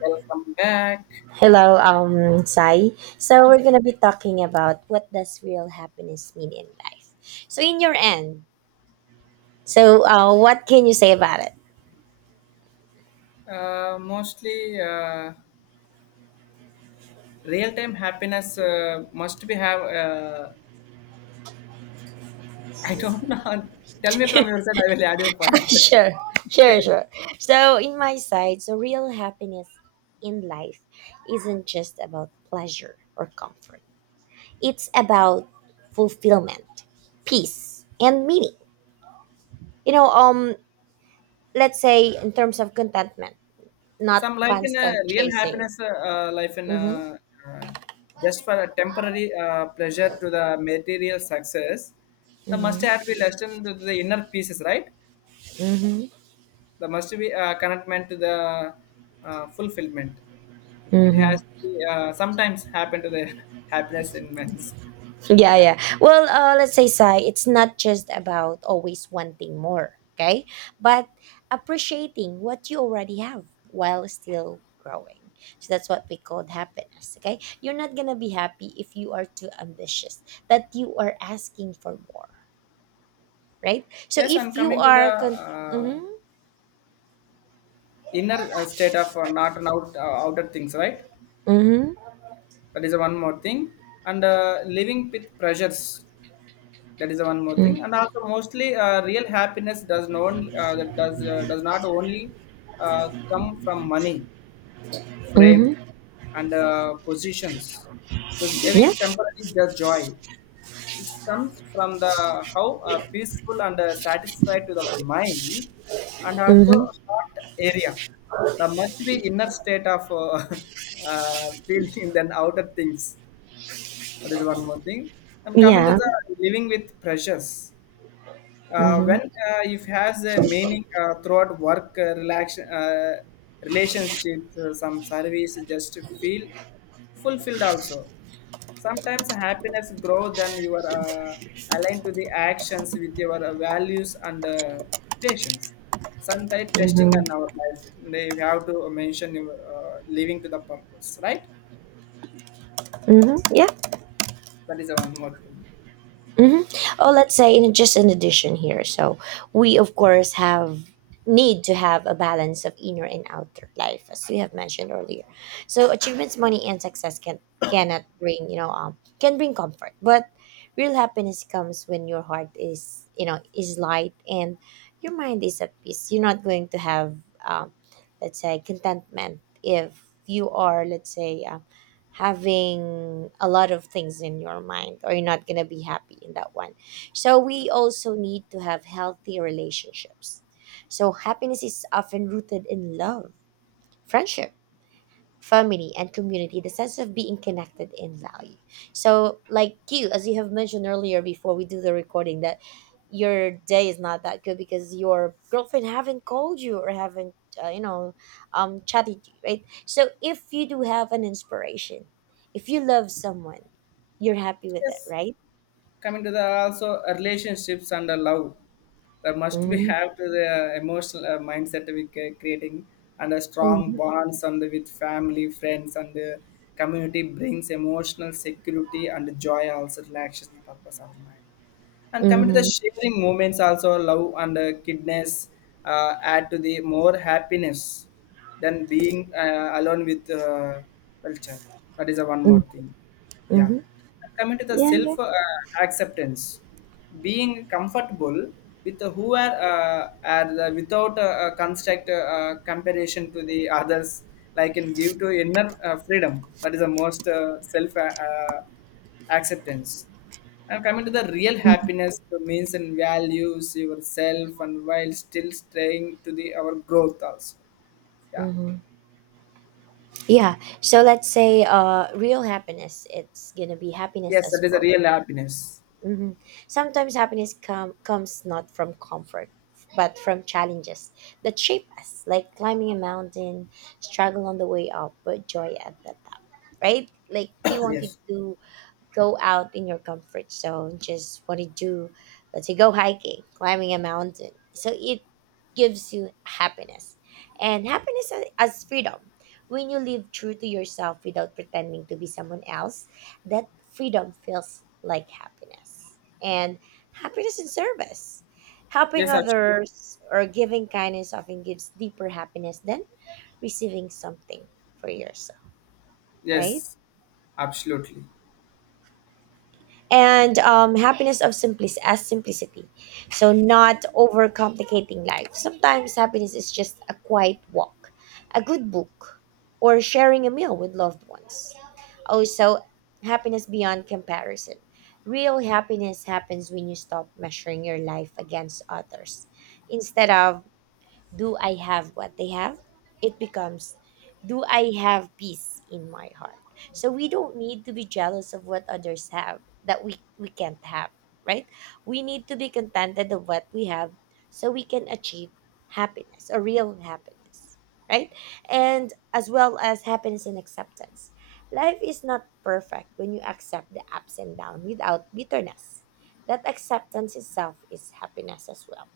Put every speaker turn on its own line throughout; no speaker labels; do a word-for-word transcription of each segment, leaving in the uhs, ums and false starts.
Welcome back.
Hello, um, Sai. So we're gonna be talking about what does real happiness mean in life. So in your end, so uh, what can you say about it?
Uh, mostly, uh, real-time happiness uh, must be have. Uh, I don't know. Tell me from your side. I will add your point.
Sure,
Okay.
sure, sure. So in my side, so real happiness in life isn't just about pleasure or comfort. It's about fulfillment, peace, and meaning. You know, um, let's say in terms of contentment, not
Some like in a
constant
real
chasing.
happiness, uh, uh, life in
Mm-hmm.
a, uh, just for a temporary uh, pleasure to the material success. The must have
Mm-hmm.
be less than to the inner pieces, right?
Mm-hmm.
The must be uh, commitment to the uh, fulfillment. It
Mm-hmm.
has to be, uh, sometimes happen to the happiness in men's.
Yeah,
Yeah.
yeah. Well, uh, let's say, Sai, it's not just about always wanting more, okay? But appreciating what you already have while still growing. So that's what we call happiness, okay? You're not gonna be happy if you are too ambitious, that you are asking for more, right? So
Yes, and
if you
coming to the
are. Con-
uh,
mm-hmm,
inner uh, state of uh, not an out uh, outer things, right?
mm-hmm,
That is one more thing. And uh, living with pressures, that is one more thing. And also, mostly, uh, real happiness does not only, uh, that does uh, does not only uh, come from money,
mm-hmm,
frame,
mm-hmm,
and uh, positions. Thus, giving
yeah,
temporary just joy. It comes from the how uh, peaceful and uh, satisfied to our mind and also
mm-hmm,
heart area. The much be inner state of uh, uh, feeling than outer things. That is one more thing. And coming to
yeah,
the living with pressures uh,
mm-hmm,
when uh, if has a meaning uh, throughout work, uh, relax, uh, relationships, uh, some service just to feel fulfilled also. Sometimes happiness grows than you are uh, aligned to the actions with your uh, values and uh, patience, sometimes testing in
mm-hmm,
our life. They have to mention your uh, living to the purpose, right?
mm-hmm, yeah.
That is one more thing.
Hmm. Oh, let's say in just an addition here. So we of course have need to have a balance of inner and outer life, as we have mentioned earlier. So achievements, money, and success can cannot bring you know um can bring comfort, but real happiness comes when your heart is you know is light and your mind is at peace. You're not going to have um, let's say contentment if you are let's say uh, having a lot of things in your mind, or you're not going to be happy in that one. So we also need to have healthy relationships. So happiness is often rooted in love, friendship, family, and community, the sense of being connected in value. So like you, as you have mentioned earlier before we do the recording, that your day is not that good because your girlfriend haven't called you or haven't uh, you know um chatted you, right? So if you do have an inspiration, if you love someone, you're happy with it,
Yes,
right?
coming to the also uh, relationships and the love, there must be
Mm-hmm.
have to the emotional uh, mindset we ca- creating, and a strong
Mm-hmm.
bonds and with family, friends, and the community brings emotional security and joy, also relaxation purpose of mind. And coming to the sharing moments also love and uh, kindness uh, add to the more happiness than being uh, alone with uh, culture. That is a one more
Mm-hmm.
thing. Yeah.
Mm-hmm.
Coming to the
Yeah,
self
yeah.
uh, acceptance, being comfortable with who are, uh, are the, without uh, uh, construct uh, uh, comparison to the others, like in give to inner uh, freedom. That is the most uh, self uh, uh, acceptance. And coming to the real happiness means and values yourself and while still staying to the our growth also. Yeah.
Mhm. Yeah. So let's say uh real happiness, it's going to be happiness
Yes,
as
that is a
growth.
real happiness.
Mhm. Sometimes happiness com- comes not from comfort, but from challenges that shape us, like climbing a mountain, struggle on the way up, but joy at the top. Right? Like you wanted
Yes,
to go out in your comfort zone. Just what to do, let's say go hiking, climbing a mountain. So it gives you happiness. And happiness a- as freedom. When you live true to yourself without pretending to be someone else, that freedom feels like happiness. And happiness in service. Helping
yes, absolutely.
others or giving kindness often gives deeper happiness than receiving something for yourself, right?
Yes, absolutely.
And um, happiness of simplicity as simplicity, so not overcomplicating life. Sometimes happiness is just a quiet walk, a good book, or sharing a meal with loved ones. Also happiness beyond comparison. Real happiness happens when you stop measuring your life against others. Instead of, do I have what they have? It becomes, do I have peace in my heart? So we don't need to be jealous of what others have that we, we can't have, right? We need to be contented of what we have so we can achieve happiness, a real happiness, right? And as well as happiness and acceptance. Life is not perfect. When you accept the ups and downs without bitterness, that acceptance itself is happiness as well.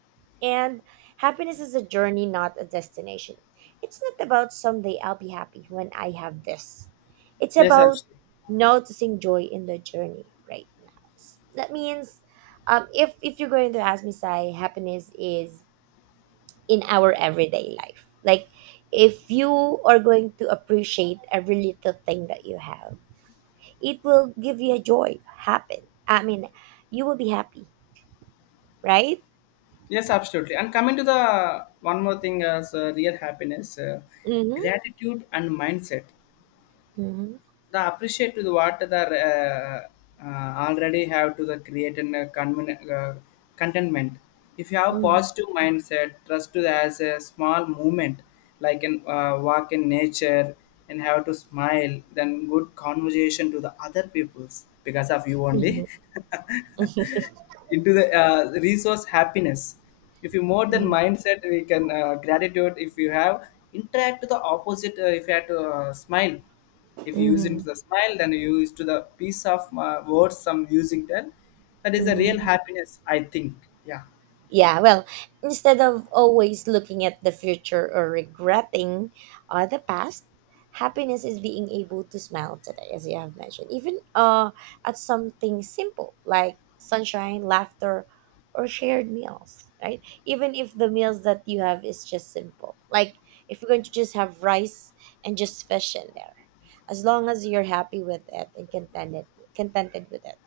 And happiness is a journey, not a destination. It's not about someday I'll be happy when I have this. It's
Yes,
about
absolutely.
noticing joy in the journey right now. S- That means, um, if if you're going to ask me, Sai, happiness is in our everyday life. Like, if you are going to appreciate every little thing that you have, it will give you a joy. Happen. I mean, you will be happy, right?
Yes, absolutely. And coming to the one more thing as uh, real happiness, uh,
Mm-hmm.
gratitude and mindset.
Mm-hmm.
The appreciate to the what the uh, uh, already have to the create and uh, conven- uh, contentment. If you have positive mindset trust to the, as a small movement, like an uh, walk in nature, and have to smile, then good conversation to the other peoples because of you only.
Mm-hmm. Mm-hmm.
Into the uh, resource happiness, if you more than mindset we can uh, gratitude, if you have interact to the opposite, uh, if you have to uh, smile, if you use
Hmm.
into the smile, then you use to the piece of uh, words, some music, then that is a real
Hmm.
happiness, I think. Yeah.
Yeah, well, instead of always looking at the future or regretting uh, the past, happiness is being able to smile today, as you have mentioned, even uh, at something simple like sunshine, laughter, or shared meals, right? Even if the meals that you have is just simple, like if you're going to just have rice and just fish in there, as long as you're happy with it and contented, contented with it,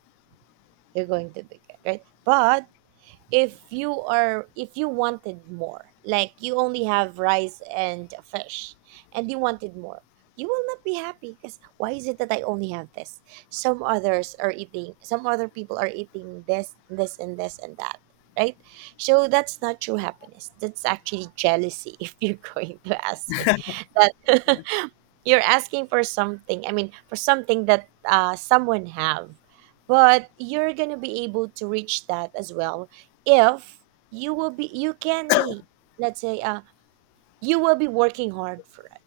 you're going to be good, right? But if you are, if you wanted more, like you only have rice and fish and you wanted more, you will not be happy because why is it that I only have this? Some others are eating, some other people are eating this, this, and this and that, right? So that's not true happiness, that's actually jealousy. If you're going to ask me that, you're asking for something, I mean, for something that uh, someone have, but you're gonna be able to reach that as well. If you will be, you can be, let's say uh, you will be working hard for it,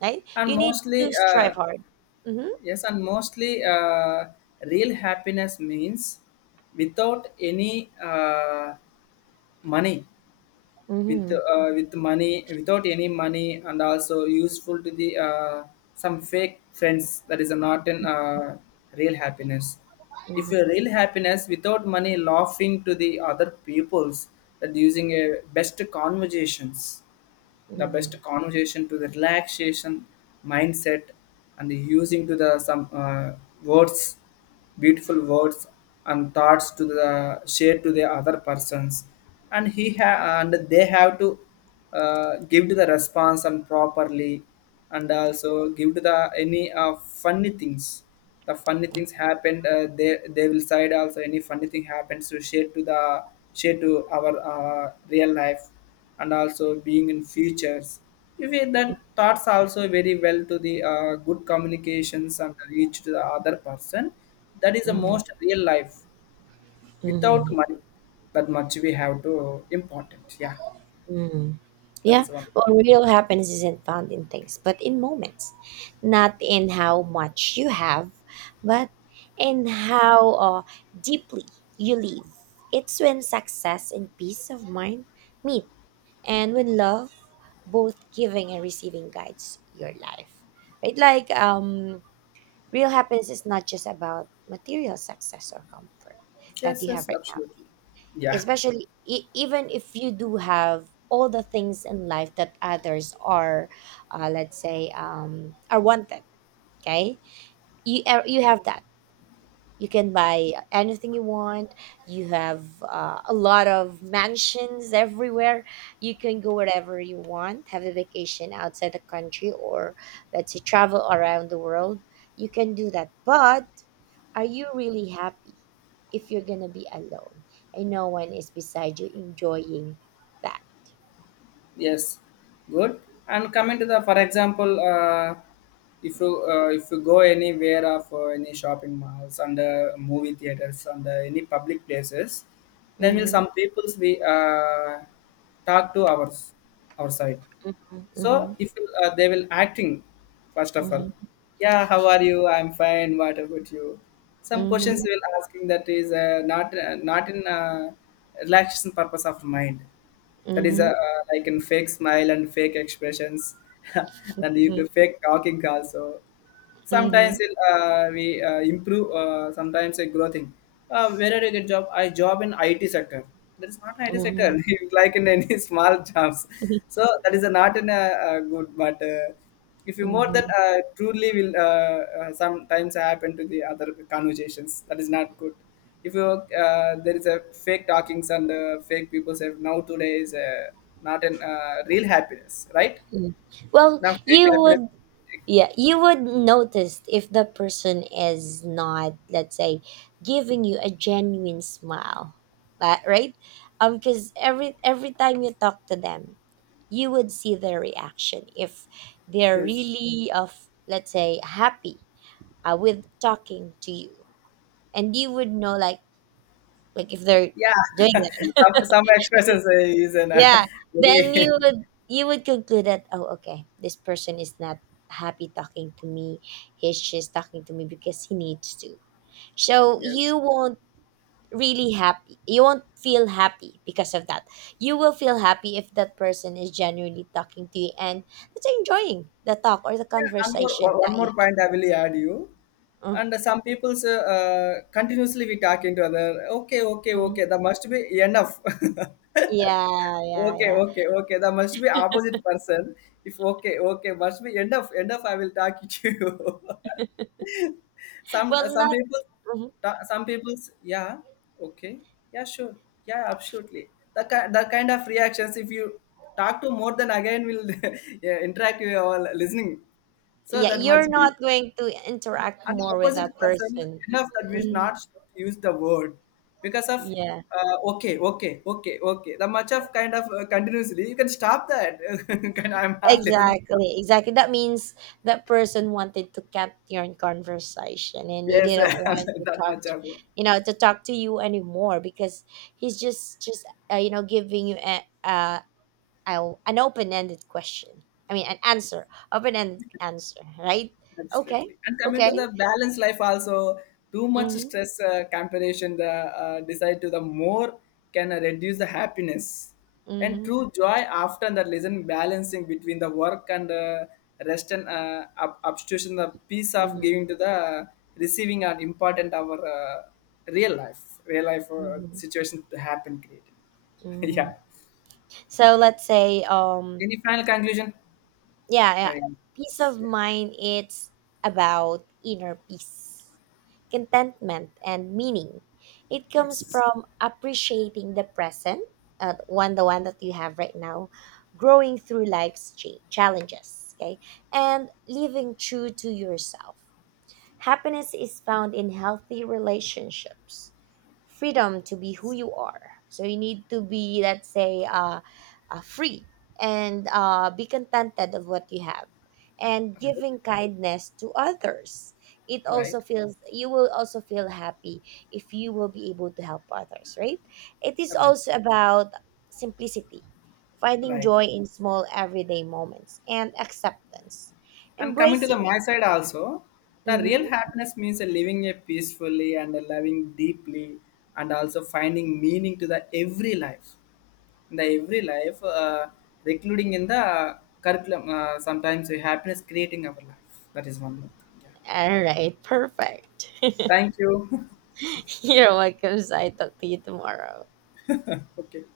right?
and
You need
mostly
to strive
uh,
hard. Mm-hmm.
Yes, and mostly, uh, real happiness means without any uh, money, with
Mm-hmm.
uh, with money without any money, and also useful to the uh, some fake friends, that is not an uh, real happiness. If your real happiness without money, laughing to the other peoples that using a best conversations, the
Mm-hmm.
best conversation to the relaxation mindset, and using to the some uh, words, beautiful words and thoughts to the share to the other persons, and he ha- and they have to uh, give to the response and properly, and also give to the any uh, funny things, the funny things happened, uh, they they will side also any funny thing happens to share to the share to our uh, real life and also being in futures. If we, that thoughts also very well to the uh, good communications and reach to the other person, that is the
Mm-hmm.
most real life. Without
Mm-hmm.
money, that much we have to important. Yeah,
Mm-hmm.
that is
Yeah.
one.
Well, real happiness isn't found in things but in moments, not in how much you have but in how uh, deeply you live. It's when success and peace of mind meet, and when love, both giving and receiving, guides your life, right? Like um real happiness is not just about material success or comfort that
Yes,
you have
yes,
right now,
absolutely. Yeah.
especially e- even if you do have all the things in life that others are uh, let's say um, are wanted, okay? You, uh, you have that. You can buy anything you want, you have uh, a lot of mansions everywhere, you can go wherever you want, have a vacation outside the country, or let's say travel around the world. You can do that, but are you really happy if you're gonna be alone and no one is beside you enjoying that?
Yes, good. And coming to the, for example, uh, if you uh, if you go anywhere of uh, any shopping malls and uh, movie theaters and uh, any public places, then will
Mhm,
some peoples we uh, talk to ours our side.
mhm, mhm,
So if uh, they will acting, first of all,
mhm,
yeah, how are you? I'm fine. What about you? Some questions
mhm,
they will asking that is uh, not uh, not in uh, relaxation purpose of mind.
mhm,
That is uh,
mhm,
uh, like in fake smile and fake expressions, and you can fake talking also sometimes
mhm,
it, uh, we uh, improve uh, sometimes a growth thing. Uh, where did I get job, I job in I T sector? That is not I T sector.
mhm,
It's like in any small jobs. So that is not in a, a good, but uh, if you more that
mhm.
uh, truly will uh, uh, sometimes happen to the other conversations, that is not good. If you uh, there is a fake talkings and uh, fake people say now today is uh, not an uh, real happiness, right?
Well,
Now fake
you
happiness
would. Yeah, you would notice if the person is not, let's say, giving you a genuine smile, li- right? Um, because every every time you talk to them, you would see their reaction, if they're
is.
really of, let's say, happy uh, with talking to you, and you would know like like if they're
Yeah,
doing.
some some expressions uh, is an uh,
Yeah, then
very.
you would you would conclude that oh okay, this person is not happy talking to me. He's just talking to me because he needs to. So
Yes.
you won't really happy. You won't feel happy because of that. You will feel happy if that person is genuinely talking to you and let's enjoying the talk or the
Yeah, and more, one
conversation
one
that you
more point I will add you,
have.
and some people's uh, uh, continuously we talking to other. Okay, okay,
Mm-hmm.
okay. That must be enough.
Yeah, yeah,
Okay,
yeah.
okay, okay. That must be opposite person. If okay, okay, must be enough. Enough. I will talk to you. Some uh,
Well,
some
not
people,
mhm.
some people, yeah, okay, yeah, sure, yeah, absolutely. The ki- the kind of reactions, if you talk to more than again will, yeah, interact with our listening. So
Yeah,
that
you're
must be.
not going to interact
And
more with that
opposite person,
person.
enough, that we should
Mm.
not use the word because of
Yeah.
uh, okay, okay, okay, okay. The much of kind of uh, continuously you can stop that. Can, I'm not listening.
Exactly, exactly. That means that person wanted to cut your conversation and he
Yes,
didn't want to
that
talk
much
to,
of it.
you know, to talk to you anymore because he's just just uh, you know giving you a, uh, a an open-ended question. I mean, an answer, open-ended answer, right? Okay.
Absolutely. And coming to
Okay.
the balanced life also, too much
Mhm.
stress, uh, comparison, the uh, decide to the more can uh, reduce the happiness. And
Mhm.
true joy often the lesson balancing between the work and uh, rest and uh, ob- obstruction, the peace of
Mhm.
giving to the receiving are important our uh, real life, real life uh,
Mhm.
situation to happen created. Yeah.
Mhm. So let's say um
Any final conclusion?
yeah, yeah.
Right.
Peace of
Yeah.
mind, it's about inner peace, contentment, and meaning. It comes
Yes.
from appreciating the present, uh, one the one that you have right now, growing through life's cha- challenges, okay, and living true to yourself. Happiness is found in healthy relationships, freedom to be who you are. So you need to be, let's say, uh, uh, free and uh, be contented of what you have, and giving kindness to others. It
Right.
also feels you will also feel happy if you will be able to help others, right? It is
Right. Right.
also about simplicity, finding
Right.
joy in small everyday moments, and acceptance,
And coming to the
embracing.
my side also, the real
Mhm.
happiness means living a peacefully and loving deeply, and also finding meaning to the every life. In the every life, uh, including in the curriculum, uh, sometimes happiness creating our life. That is one more thing. Yeah.
All right, perfect.
Thank you.
You're welcome, so I talk to you tomorrow.
Okay.